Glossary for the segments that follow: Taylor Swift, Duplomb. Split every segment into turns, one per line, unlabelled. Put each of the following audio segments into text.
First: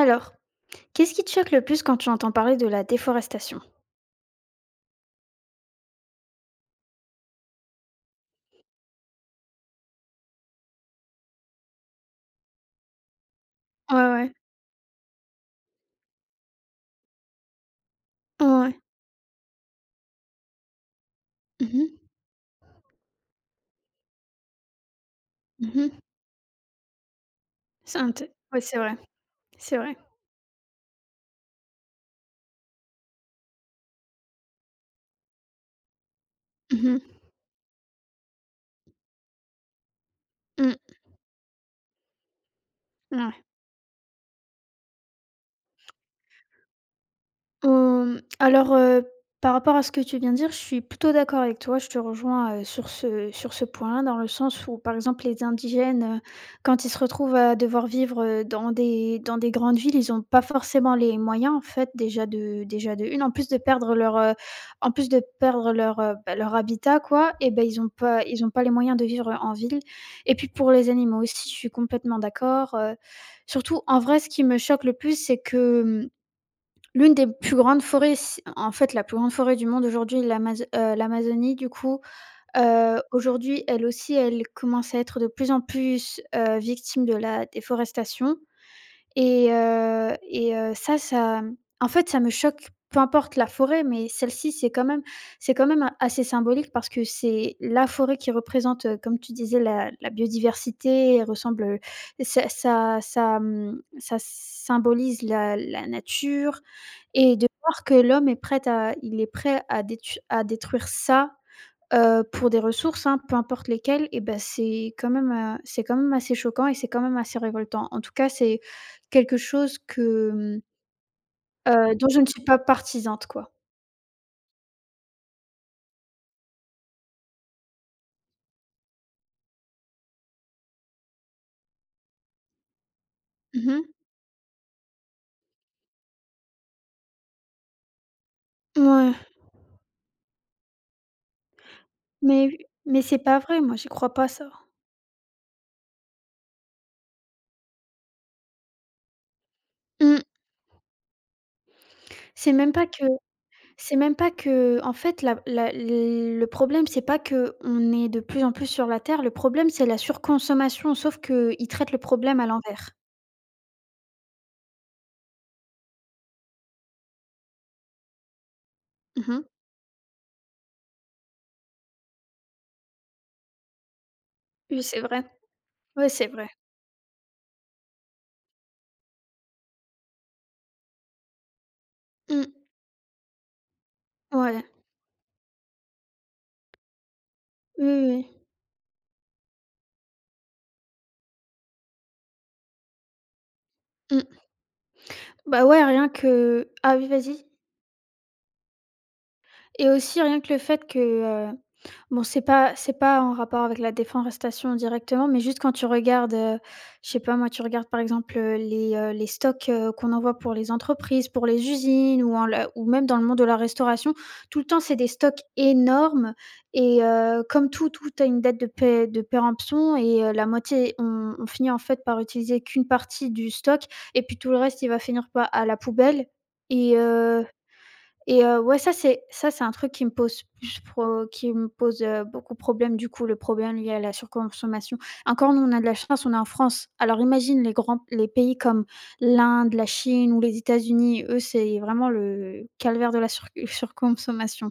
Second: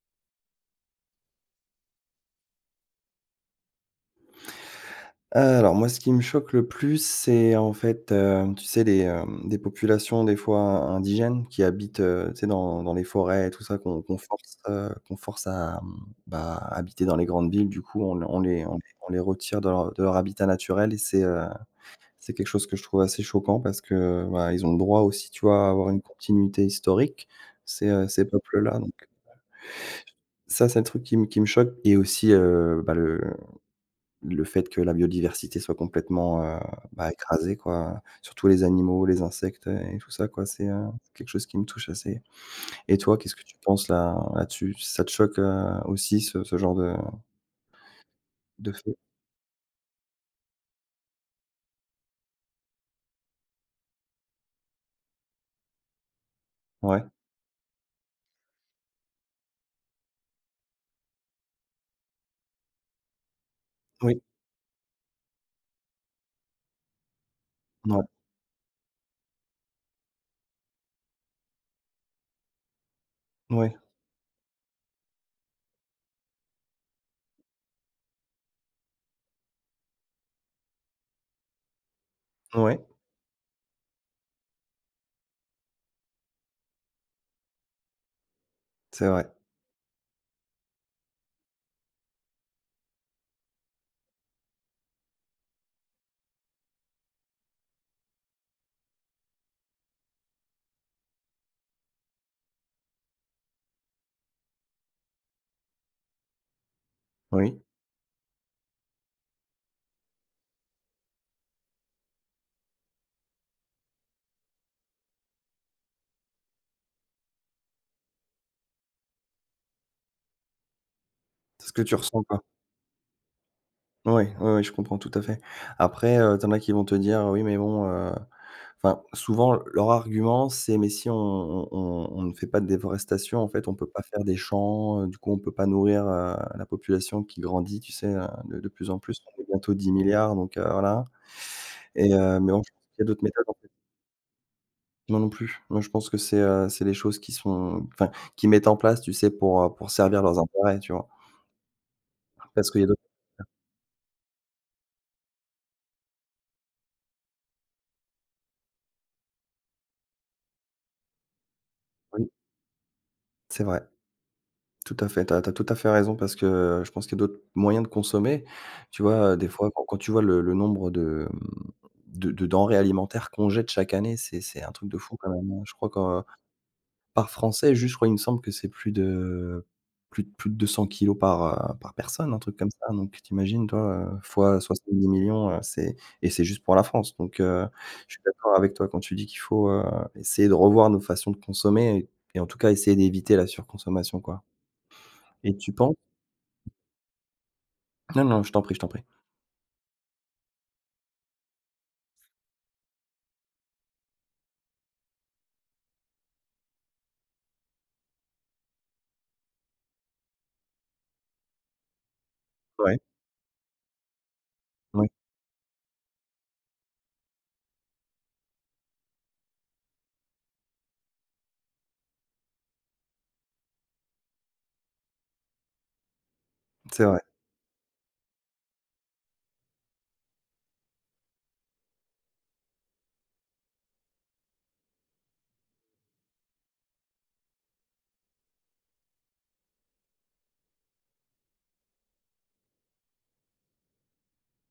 Alors, qu'est-ce qui te choque le plus quand tu entends parler de la déforestation?
Alors moi, ce qui me choque le plus, c'est tu sais, des populations des fois indigènes qui habitent, tu sais, dans les forêts et tout ça
Ouais,
qu'on
ouais.
force, qu'on force à, habiter dans les grandes villes. Du coup,
Ouais, ouais.
on les retire de leur habitat naturel et
Mmh mh.
c'est quelque chose que je trouve assez choquant parce que, bah, ils ont le droit aussi, tu vois, à avoir
Mmh.
une continuité historique,
C'est int
ces
Ouais, c'est
peuples-là. Donc
vrai, c'est vrai.
ça, c'est le truc qui me choque. Et aussi, le fait que la biodiversité soit
Mmh mh.
écrasée, quoi, surtout les animaux, les insectes, et tout ça, quoi.
Mmh.
Quelque chose qui me touche assez. Et toi, qu'est-ce
Ouais.
que tu penses là là-dessus? Ça te choque, aussi ce genre de
Alors,
fait?
par rapport à ce que tu viens de dire, je suis plutôt d'accord avec toi. Je te rejoins, sur ce point-là, dans le sens où, par exemple, les indigènes, quand ils se
Ouais.
retrouvent à devoir vivre, dans des grandes villes, ils n'ont pas forcément les moyens, en fait, déjà de une en plus de perdre leur,
Oui.
en plus de perdre leur, bah, leur habitat, quoi, et ben,
Ouais.
ils ont pas les moyens de vivre en ville, et puis pour les animaux aussi, je suis complètement d'accord.
Ouais.
Surtout, en vrai, ce qui me choque le plus, c'est que L'une des plus grandes forêts s en fait, la plus grande forêt du monde aujourd'hui, l'Amazonie, du coup,
Ouais.
aujourd'hui, elle aussi, elle commence à être de plus en plus, victime de la déforestation.
C'est vrai.
Ça, en fait, ça me choque, peu importe la forêt. Mais celle-ci, c'est quand même a assez symbolique, parce que c'est la forêt qui représente, comme tu disais, la biodiversité. Elle ressemble, ça ça ça, mmh, Ça symbolise la nature, et de
Oui.
voir que l'homme est prêt à détu à détruire ça. Pour des ressources, hein, peu importe lesquelles, et ben c'est quand même assez choquant et c'est quand même assez révoltant. En tout cas, c'est quelque chose mmh,
C'est ce que tu
dont je
ressens,
ne suis
quoi.
pas partisane, quoi.
Oui, ouais, je comprends tout à fait. Après, tu as qui vont te dire: «Oui mais bon, enfin, souvent leur argument, c'est: mais si on ne fait pas de déforestation, en
Mmh
fait, on
mh.
peut pas faire des champs, du coup, on peut pas nourrir, la population qui grandit», tu sais, de plus en plus. On est bientôt 10 milliards, donc voilà. Et
mais
mais bon, je pense qu'il
mais
y a
c'est
d'autres
pas
méthodes, en
vrai,
fait.
moi, j'y crois pas, ça.
Moi non plus. Moi, je pense que c'est les choses qui sont, enfin, qui mettent en place, tu sais, pour
Mmh.
servir leurs intérêts, tu vois?
C'est
Parce
même
qu'il y
pas
a d'autres.
que c'est même pas que en fait, la la le problème, c'est pas que on est de plus en plus sur la terre. Le problème, c'est la surconsommation, sauf que ils traitent le
Oui,
problème à l'envers.
c'est vrai. Tout à fait, tu as tout à fait raison parce que, je pense qu'il y a d'autres moyens de consommer. Tu vois,
Mmh.
des fois quand quand tu vois le nombre de, de denrées alimentaires qu'on jette chaque année, c'est un
Oui,
truc de
c'est
fou
vrai.
quand même, hein. Je crois
Ouais,
qu'en
c'est vrai.
par Français, juste, je crois, il me semble que c'est plus de 200 kilos par, par personne, un
Mmh.
truc comme ça. Donc tu toi, fois
Ouais.
70 000 000, c'est. Et c'est juste pour la France. Donc
Oui,
je suis
oui.
d'accord avec toi quand tu dis qu'il faut, essayer de revoir nos façons de consommer et en tout cas essayer d'éviter la surconsommation,
Mmh.
quoi. Et
Bah,
tu
ouais,
penses.
rien que, ah oui, vas-y.
Non, non, je t'en prie, je t'en prie.
Et aussi rien que le fait que, bon, c'est pas en rapport avec la déforestation directement, mais juste quand tu regardes, je sais pas, moi, tu regardes par exemple, les stocks, qu'on envoie pour les entreprises, pour les usines, ou en la ou
Ouais.
même dans le monde de la restauration. Tout le temps, c'est des
Oui,
stocks énormes, et comme tout a une date de pé de péremption, et la moitié, on finit en fait par utiliser qu'une partie du stock, et puis tout le reste il va finir pas à la poubelle. et
c'est vrai.
heu ouais, ça c'est un truc qui me pose, beaucoup de problèmes, du coup, le problème lié à la surconsommation. Encore nous, on a de la chance, on est en France. Alors imagine les pays comme l'Inde, la Chine ou les États-Unis. Eux, c'est vraiment le calvaire de la sur surconsommation.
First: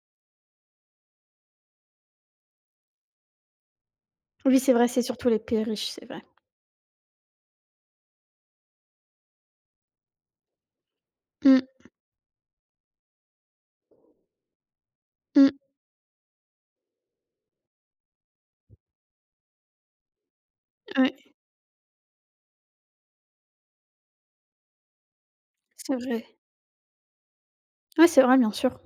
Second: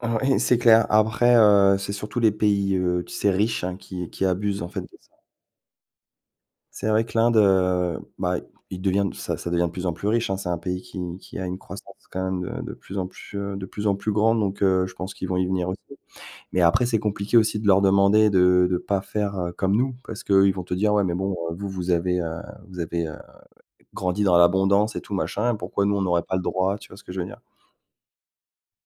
Ah oui, c'est clair. Après, c'est surtout les pays, tu sais, riches, hein, qui
Oui,
abusent, en
c'est
fait,
vrai,
de
c'est
ça.
surtout les pays riches, c'est vrai.
C'est vrai que l'Inde, il devient, ça ça devient de plus en plus riche, hein. C'est un pays qui a une
Mmh,
croissance quand même de de plus en plus grande, donc je pense qu'ils vont y
mmh,
venir aussi. Mais après, c'est compliqué aussi de leur demander de pas faire, comme nous, parce qu'eux, ils vont te dire: «Ouais, mais
ouais,
bon, vous, vous avez, grandi dans l'abondance et tout machin, pourquoi
c'est
nous, on n'aurait
vrai.
pas le droit?» Tu vois ce que je veux dire?
Ouais, c'est vrai, bien sûr.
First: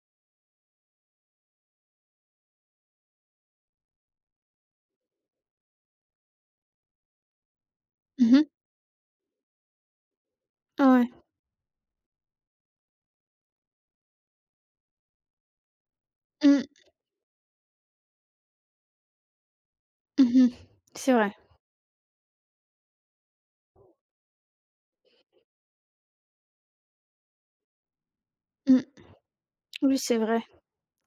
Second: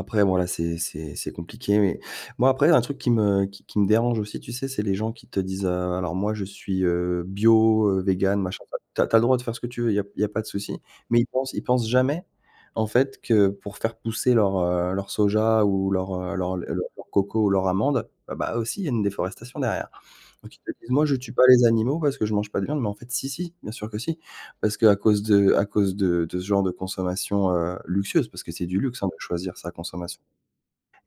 Après voilà, c'est compliqué, mais moi après un truc qui me dérange aussi, tu sais, c'est les gens qui te disent: alors moi je suis, bio, végane,
Mmh.
machin». Enfin, tu as le droit de faire ce que tu veux, il y a y a pas de souci,
Ouais.
mais ils pensent jamais, en fait, que pour faire pousser leur, leur soja ou leur,
Mmh.
leur coco ou leur amande, bah aussi il y a une déforestation derrière.
Mmh.
Donc ils te disent: «Moi
C'est
je tue
vrai.
pas les animaux parce que je mange pas de viande», mais en fait si, si, bien sûr que si. Parce que à cause de ce genre de consommation, luxueuse, parce que c'est du
Mmh.
luxe, hein, de choisir sa
Oui, c'est
consommation,
vrai,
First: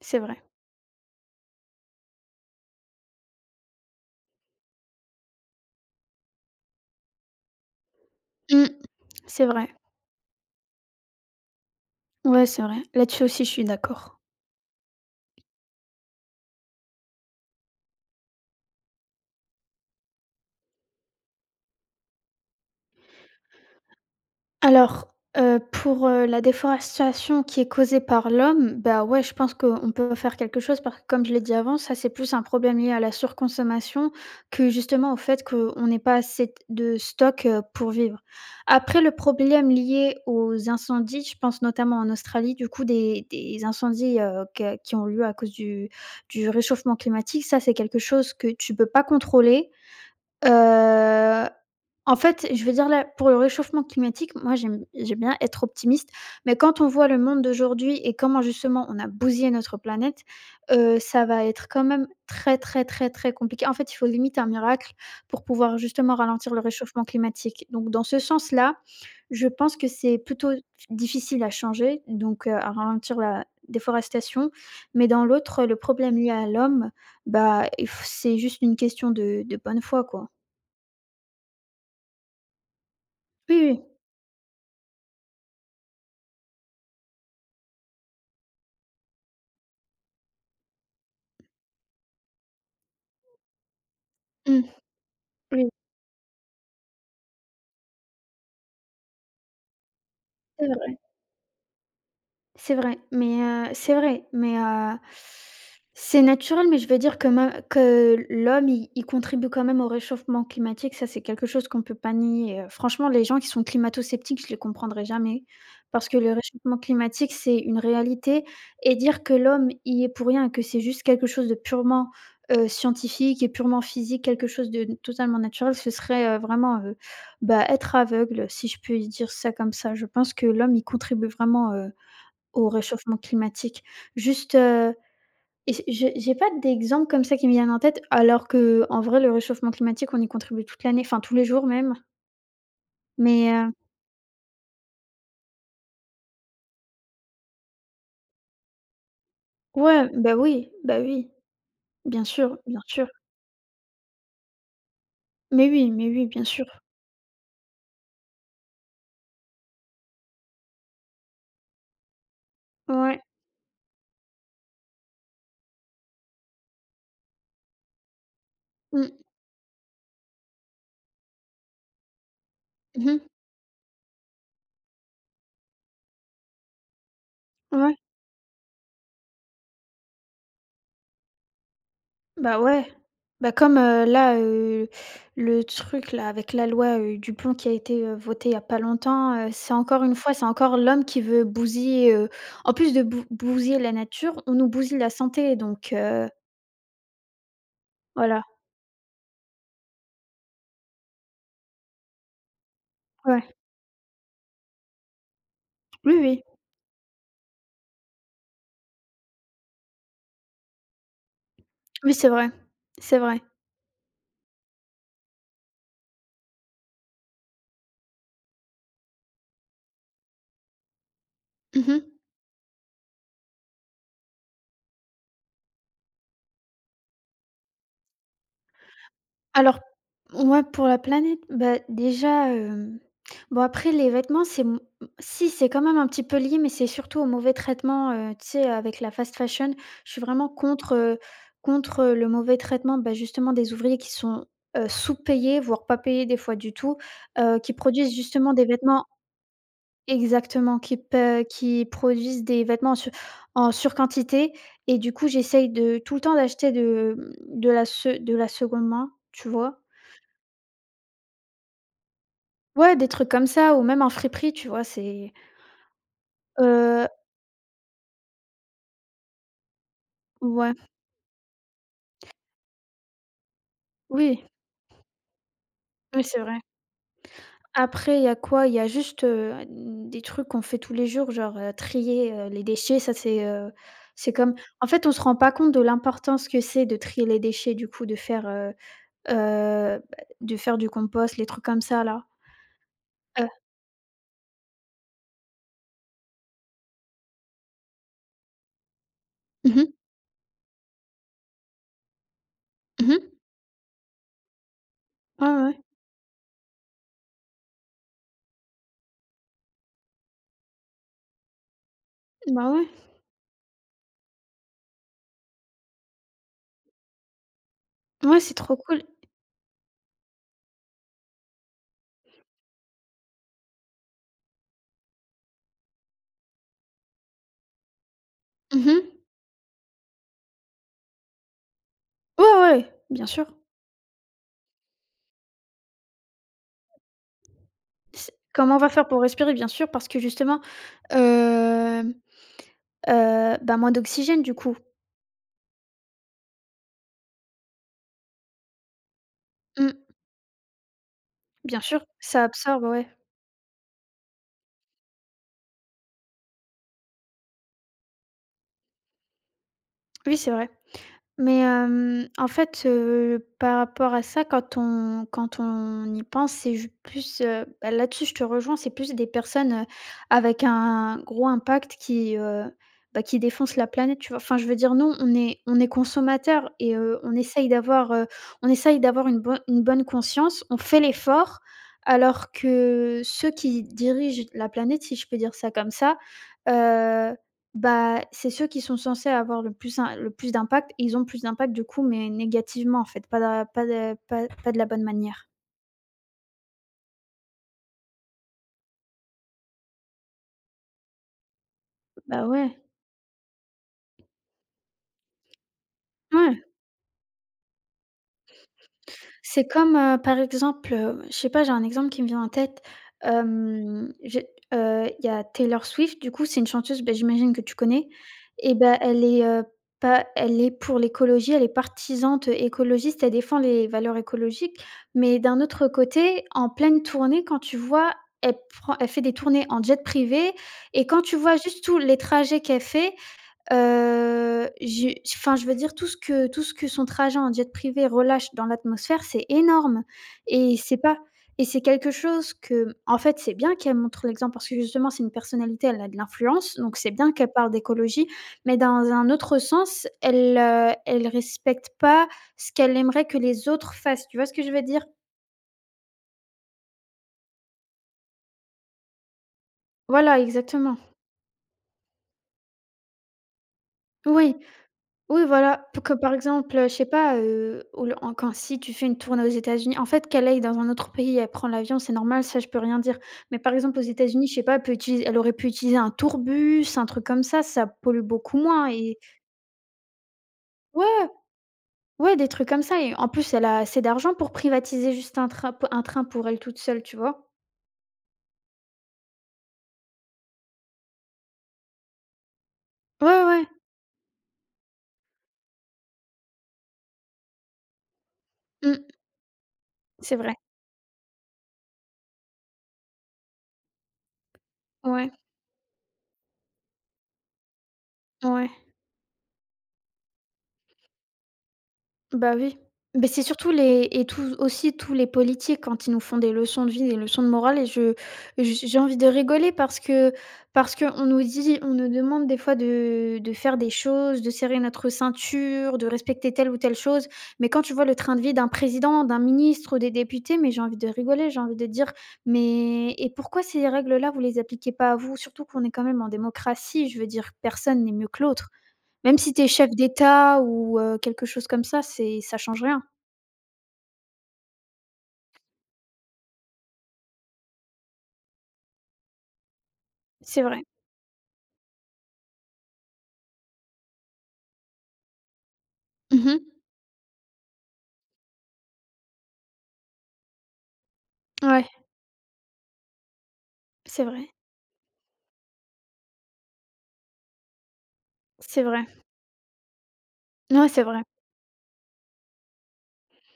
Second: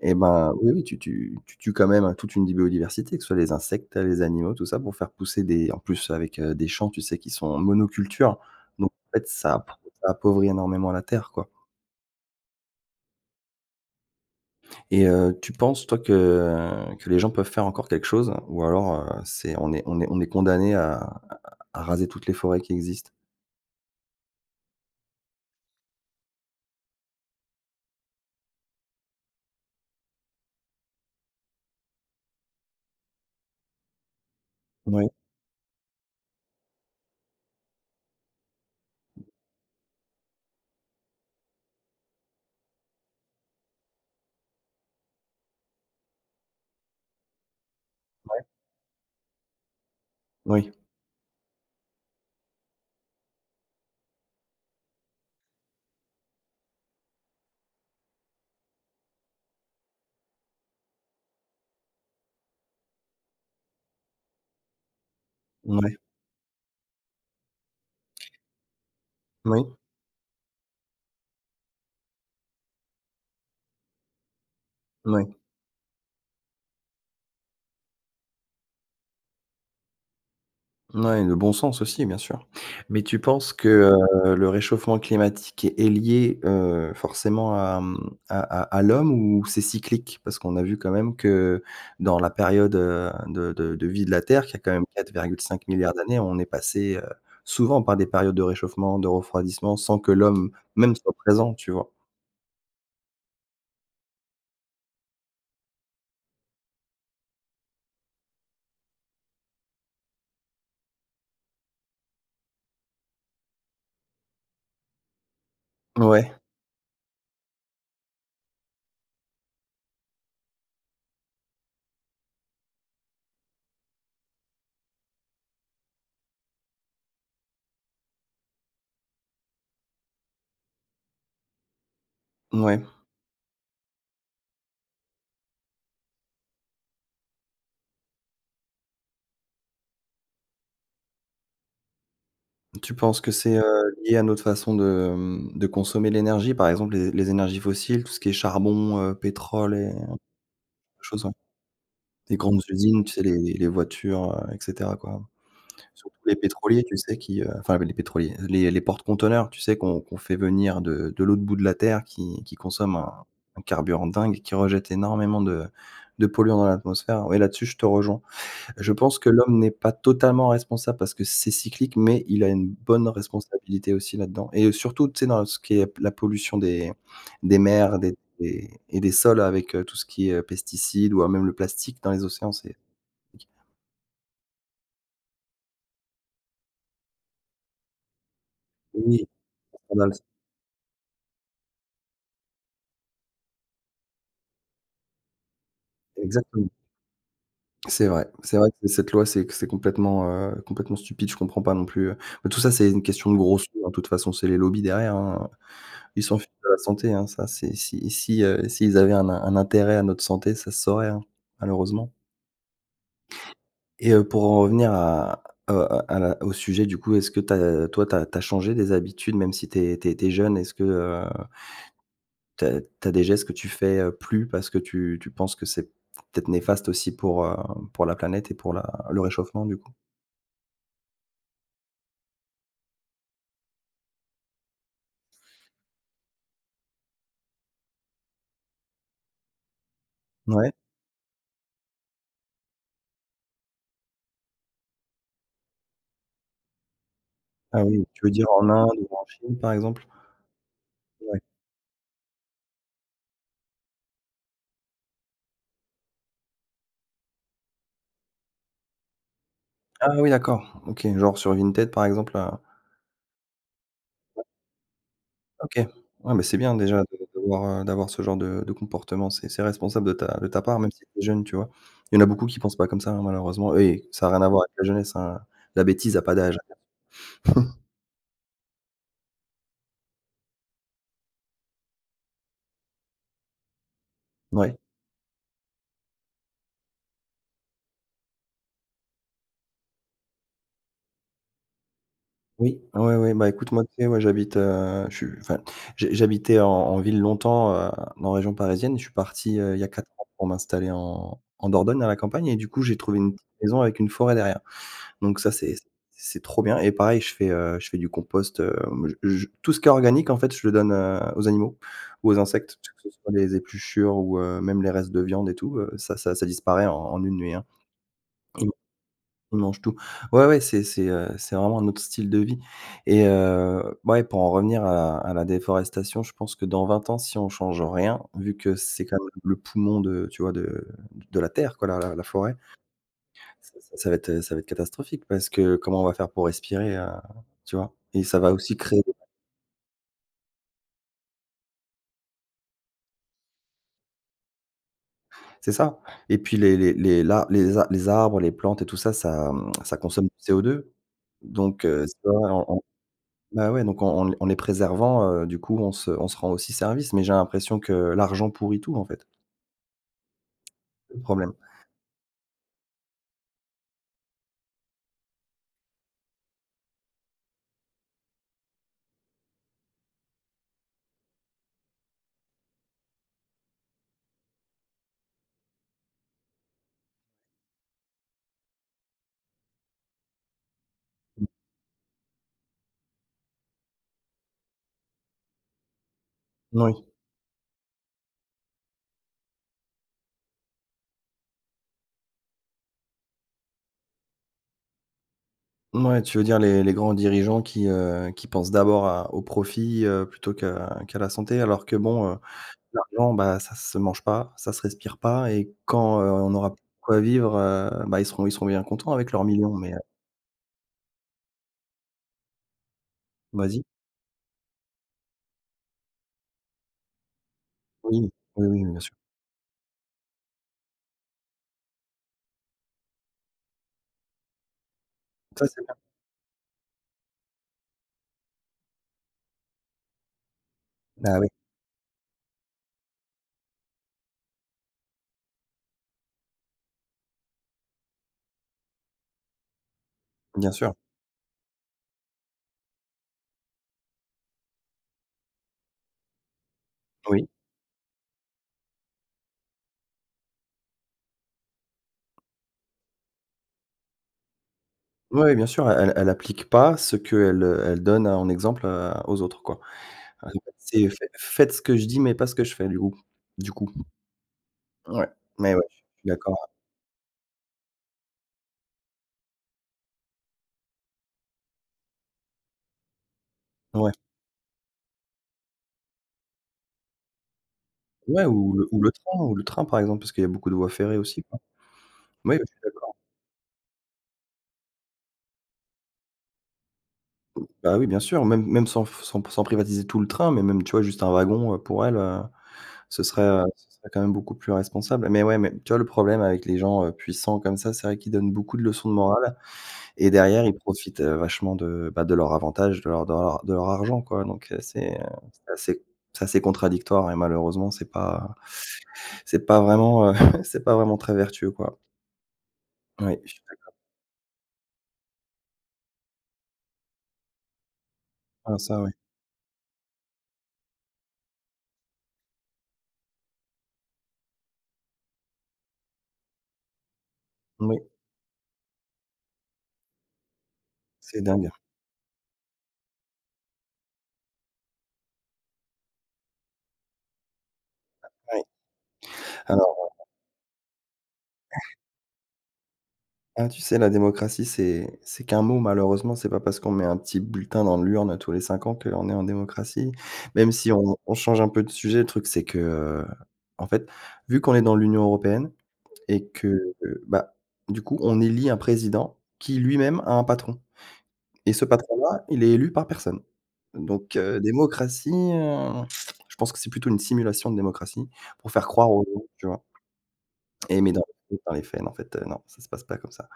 et
c'est vrai.
ben, oui, oui, tu tues quand même, hein, toute une biodiversité, que ce soit les insectes, les animaux, tout ça, pour faire pousser des, en plus avec, des champs, tu sais, qui sont monoculture,
Mmh.
donc en fait,
C'est vrai.
ça appauvrit énormément la terre, quoi.
Ouais, c'est vrai. Là-dessus aussi, je suis d'accord.
Et tu penses, toi, que les gens peuvent faire encore quelque chose ou alors, c'est, on est condamné à à raser toutes les forêts qui existent?
Alors, pour, la déforestation qui est causée par l'homme, bah, ouais, je pense qu'on peut faire quelque chose, parce que comme je l'ai dit avant, ça, c'est plus un problème lié à la surconsommation que
Oui,
justement au fait qu'on n'ait pas assez de stock, pour vivre. Après, le problème lié aux incendies, je pense notamment en Australie, du coup, des incendies, que qui ont lieu à cause du réchauffement climatique, ça, c'est quelque chose
oui.
que tu peux pas contrôler.
Oui,
Heu, En fait, je veux dire, là, pour le réchauffement climatique, moi, j'aime bien être optimiste, mais quand on voit le monde d'aujourd'hui, et comment justement on a bousillé notre planète, ça va être quand même très, très, très, très compliqué. En fait, il faut limite un miracle pour pouvoir
ouais,
justement ralentir le réchauffement climatique. Donc dans ce sens-là, je
oui,
pense que c'est plutôt difficile à changer, donc à ralentir la déforestation, mais dans
oui.
l'autre, le problème lié à l'homme, bah, il f c'est juste une question de bonne foi, quoi.
Ouais, le bon sens aussi, bien sûr. Mais tu penses
Oui, oui.
que, le réchauffement climatique est lié, forcément à, à l'homme, ou c'est cyclique? Parce qu'on a vu quand même que dans la période, de vie de la Terre, qui a
Mmh.
quand même quatre virgule cinq
Oui,
milliards d'années, on est passé, souvent par des périodes de réchauffement, de refroidissement sans que l'homme
c'est
même
vrai.
soit présent, tu vois?
C'est vrai, mais c'est naturel, mais je veux dire que l'homme, il contribue quand même au réchauffement climatique. Ça, c'est quelque chose qu'on peut pas nier. Franchement, les gens qui sont climato-sceptiques, je les comprendrai jamais, parce que le
Ouais,
réchauffement climatique, c'est une réalité, et dire que l'homme y est pour rien, que c'est juste quelque chose de purement, scientifique et purement physique, quelque chose de totalement naturel, ce serait, vraiment, bah, être aveugle, si je peux dire ça comme ça. Je pense que l'homme, il contribue vraiment, au
ouais.
réchauffement climatique. Juste, et j'ai pas d'exemple comme ça qui me viennent en tête, alors qu'en vrai le réchauffement climatique, on y contribue toute l'année, enfin tous les jours même.
Tu penses que
Mais,
c'est,
heu
heu, lié à notre façon de, de consommer l'énergie? Par exemple, les énergies fossiles, tout ce qui est charbon, pétrole.
ouais, bah
Chose,
oui,
ouais.
bien
Les
sûr,
grandes
bien
usines,
sûr.
tu sais, les voitures, et cetera, quoi.
Mais
Surtout
oui,
les
bien sûr.
pétroliers, tu sais, qui, enfin, les pétroliers, les porte-conteneurs, tu sais, qu'on fait venir de l'autre bout de la terre qui consomment
Ouais.
un carburant dingue, qui rejette énormément de polluants dans l'atmosphère. Ouais, là-dessus, je te rejoins. Je
Mmh.
pense que l'homme n'est pas totalement responsable parce que c'est cyclique, mais il a une bonne
Mmh mh.
responsabilité aussi là-dedans et surtout, tu sais, dans ce qui est la pollution des
Ouais.
mers, des et des sols avec, tout ce qui est, pesticides ou, même le plastique dans les océans,
Bah
c'est.
ouais. Bah comme, là, le truc là avec la loi, Duplomb, qui a été, votée il y a pas
Oui,
longtemps, c'est
un
encore une
scandale, ça.
fois, c'est encore l'homme qui veut bousiller, en plus de bousiller la nature, on nous bousille la santé, donc
Exactement.
voilà.
C'est vrai que cette loi, c'est complètement, complètement stupide, je comprends pas non plus, Mais tout ça, c'est une question de
Ouais.
gros sous, hein, de toute façon, c'est les lobbies derrière, hein.
Oui,
Ils s'en
oui.
fichent de la santé, hein, ça, c'est si si, s'ils avaient un intérêt à notre santé, ça se saurait, hein, malheureusement.
Oui, c'est vrai. C'est vrai.
Et pour en revenir à la au sujet, du coup, est-ce que tu as toi, tu as changé des habitudes même si tu es jeune? Est-ce que,
Mmh.
tu as des gestes que tu fais, plus parce que tu penses que c'est peut-être néfaste aussi pour la planète et pour la le réchauffement, du
Alors,
coup?
ouais, pour la planète, bah, déjà, bon, après les vêtements, c'est m si c'est quand même un petit peu lié, mais c'est surtout au mauvais traitement, tu sais, avec la fast fashion. Je suis vraiment
Ouais.
contre, contre le mauvais traitement, bah, justement, des ouvriers qui sont, sous-payés, voire pas payés des fois du tout, qui
Ah oui,
produisent
tu veux dire
justement des
en Inde
vêtements.
ou en Chine, par exemple?
Exactement,
Ouais.
qui produisent des vêtements en sur en surquantité. Et du coup, j'essaye de tout le temps d'acheter de, mmh, de la se de la seconde main, tu vois?
Ah oui, d'accord. OK, genre sur Vinted, par exemple, heu.
Ouais, des trucs comme ça ou même en friperie, tu vois?
OK. Ouais, mais c'est bien déjà
Heu,
de d'avoir, d'avoir ce genre de comportement. C'est responsable de ta
ouais,
part, même si tu es jeune, tu vois? Il y en a beaucoup qui pensent pas comme ça, hein, malheureusement et ça a rien
oui,
à voir avec la jeunesse, hein. La bêtise a
oui,
pas
c'est
d'âge.
vrai. Après, il y a quoi? Il y a juste, des trucs qu'on fait tous les jours, genre, trier, les déchets. Ça c'est comme,
Ouais.
en fait, on se rend pas compte de l'importance que c'est de trier les déchets, du coup, bah, de faire du compost, les trucs comme ça là.
Oui, ouais,
Heu,
bah, écoute, moi, tu sais, ouais, je suis, enfin, j'habitais en en ville longtemps, en région parisienne. Je suis parti,
mmh
il y a
mh,
4 ans pour m'installer en en Dordogne, à la campagne et du coup, j'ai
mmh
trouvé
mh.
une petite maison avec une forêt derrière. Donc
Ouais,
ça, c'est
ouais,
c'est trop bien et pareil, je fais du compost, je tout ce qui est organique, en fait, je le donne, aux animaux ou aux
bah,
insectes,
ouais.
que ce soit les épluchures ou même les restes de viande et tout, ça disparaît en en une nuit, hein.
Ouais, c'est
Ils
trop cool.
ils mangent tout. Ouais, c'est vraiment un autre style de vie. Et ouais, pour en revenir à la déforestation, je pense que dans 20 ans, si on change rien, vu que
Mmh mh.
c'est quand même le poumon de, tu vois, de la terre, quoi, la
Ouais,
forêt,
ouais, bien sûr.
ça va être catastrophique parce que comment on va faire pour respirer, tu vois? Et
C'est,
ça va
comment
aussi
on va
créer.
faire pour respirer? Bien sûr, parce que justement, hem bah, moins d'oxygène, du coup.
C'est ça. Et puis les arbres, les plantes et tout ça, ça,
Mmh,
ça consomme du CO2.
bien
Donc
sûr,
tu
ça
vois, en en
absorbe, ouais.
bah, ouais, donc en les préservant, du coup, on se rend aussi service, mais j'ai l'impression que l'argent pourrit tout, en fait,
Oui, c'est vrai.
c'est le problème.
Mais, en fait, par rapport à ça, quand on y pense, c'est ju plus, bah, là-dessus, je te rejoins, c'est plus des personnes, avec un gros impact qui défoncent la planète, tu vois? Enfin, je veux dire, nous, on est consommateurs, et on essaye d'avoir une bonne conscience, on fait l'effort, alors que ceux qui dirigent la planète, si je peux dire ça comme ça,
Oui.
bah, c'est ceux qui sont censés avoir le plus d'impact, ils ont plus d'impact, du coup, mais négativement, en fait, pas de la bonne manière.
Mouais, tu veux dire les grands dirigeants qui pensent d'abord à au profit, plutôt qu'à qu'à la santé, alors que bon,
Bah, ouais.
l'argent, bah, ça se mange pas, ça se respire pas et quand, on
Ouais.
aura plus de quoi vivre, bah, ils seront bien contents avec leurs
C'est
millions, mais
comme,
heu.
par exemple, je sais pas, j'ai un exemple qui me vient en tête.
Vas-y.
Hem, j'ai Il y a Taylor Swift, du coup, c'est une chanteuse, bah, j'imagine que tu connais,
Oui, oui,
et
oui,
ben
bien sûr.
elle est, pas elle est pour l'écologie, elle est partisante, écologiste, elle défend les valeurs écologiques, mais d'un
Ça, c'est
autre
bien.
côté, en pleine tournée, quand tu vois, elle elle fait des tournées en jet privé, et quand tu
Bah, oui,
vois juste tous les trajets qu'elle fait. J'ai Enfin, je veux dire, tout ce que son trajet en jet privé relâche dans l'atmosphère, c'est énorme,
bien
et
sûr.
c'est pas et c'est quelque chose que, en fait, c'est bien qu'elle montre l'exemple, parce que justement, c'est une personnalité, elle a de l'influence, donc c'est bien
Oui.
qu'elle parle d'écologie, mais dans un autre sens, elle respecte pas ce qu'elle aimerait que les autres fassent. Tu vois ce que je veux dire?
Oui, oui, bien sûr, elle applique pas ce qu'elle, elle donne, hein, en exemple, aux autres, quoi.
Voilà,
Heu,
exactement.
c'est faites ce que je dis, mais pas ce que je fais, du coup.
Oui.
Ouais,
Oui,
mais ouais,
voilà, pour
je
que,
suis
par
d'accord.
exemple, je sais pas, au en quand si tu fais une tournée aux États-Unis, en fait, qu'elle aille dans un autre pays, elle prend l'avion, c'est normal, ça je peux rien dire. Mais par exemple, aux
Ouais.
États-Unis, je sais pas, elle aurait pu utiliser un tourbus, un truc comme ça pollue
Ouais,
beaucoup moins, et
ou le train, par exemple, parce qu'il y a beaucoup de voies ferrées
ouais,
aussi, quoi.
ouais, des
Oui, je
trucs
suis
comme ça, et
d'accord.
en plus, elle a assez d'argent pour privatiser juste un train pour elle toute seule, tu vois?
Bah, oui, bien sûr, même même sans f sans sans privatiser tout le train, mais même, tu vois, juste un wagon, pour elle,
Ouais, ouais,
ce serait quand même beaucoup plus responsable. Mais ouais, mais tu vois, le problème avec les gens, puissants comme ça, c'est vrai qu'ils donnent beaucoup de
mmh,
leçons de morale et
c'est vrai.
derrière, ils profitent, vachement de, bah, de leur avantage, de leur argent, quoi, donc
Ouais,
c'est assez, contradictoire et malheureusement, c'est pas,
ouais.
c'est pas vraiment, c'est pas vraiment très vertueux, quoi.
Bah, oui. Mais
Oui,
c'est
je suis
surtout les, et tous aussi, tous les politiques, quand ils nous font des leçons de vie, des leçons de morale, et je j
d'accord à
j'ai
ça, oui.
envie de rigoler, parce que on nous demande des fois de faire des choses, de serrer notre ceinture, de respecter telle ou telle chose. Mais quand tu
Oui,
vois le train de vie d'un président, d'un ministre ou des députés, mais j'ai envie de
c'est
rigoler, j'ai
dingue.
envie de dire: «Mais et pourquoi ces règles-là, vous les appliquez pas à vous?» Surtout qu'on est quand même en démocratie, je veux dire, personne n'est mieux que
Oui.
l'autre. Même si tu es chef
Alors
d'État ou quelque chose comme ça, c'est ça change rien.
ah, tu sais, la démocratie, c'est qu'un mot, malheureusement. C'est pas parce qu'on met un petit bulletin dans l'urne tous les 5 ans qu'on est en démocratie.
C'est
Même
vrai.
si on on change un peu de sujet, le truc, c'est que, en fait, vu qu'on est dans l'Union européenne
Mmh
et
mh.
que, heu, bah, du coup, on élit un président qui lui-même a un patron et ce
Ouais,
patron-là, il est élu par personne.
c'est
Donc,
vrai,
démocratie, je pense que c'est plutôt une simulation de démocratie pour
c'est
faire
vrai.
croire aux gens, tu vois?
Ouais,
Et
c'est
mais
vrai.
dans les faits, en fait, non, ça se passe pas comme ça.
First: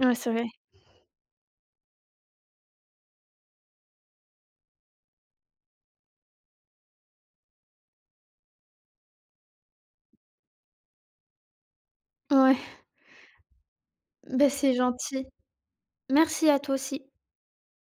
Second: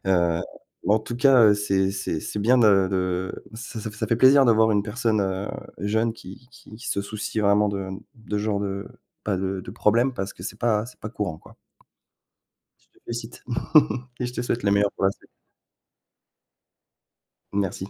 Ouais, c'est
Heu,
vrai.
En tout cas, c'est bien de, ça fait plaisir d'avoir une personne, jeune qui qui se soucie vraiment de ce genre de problème parce que c'est pas, c'est pas courant, quoi.
Ouais,
Je te félicite et je te
bah,
souhaite le
c'est
meilleur pour la
gentil.
suite.
Merci à toi aussi.
Merci.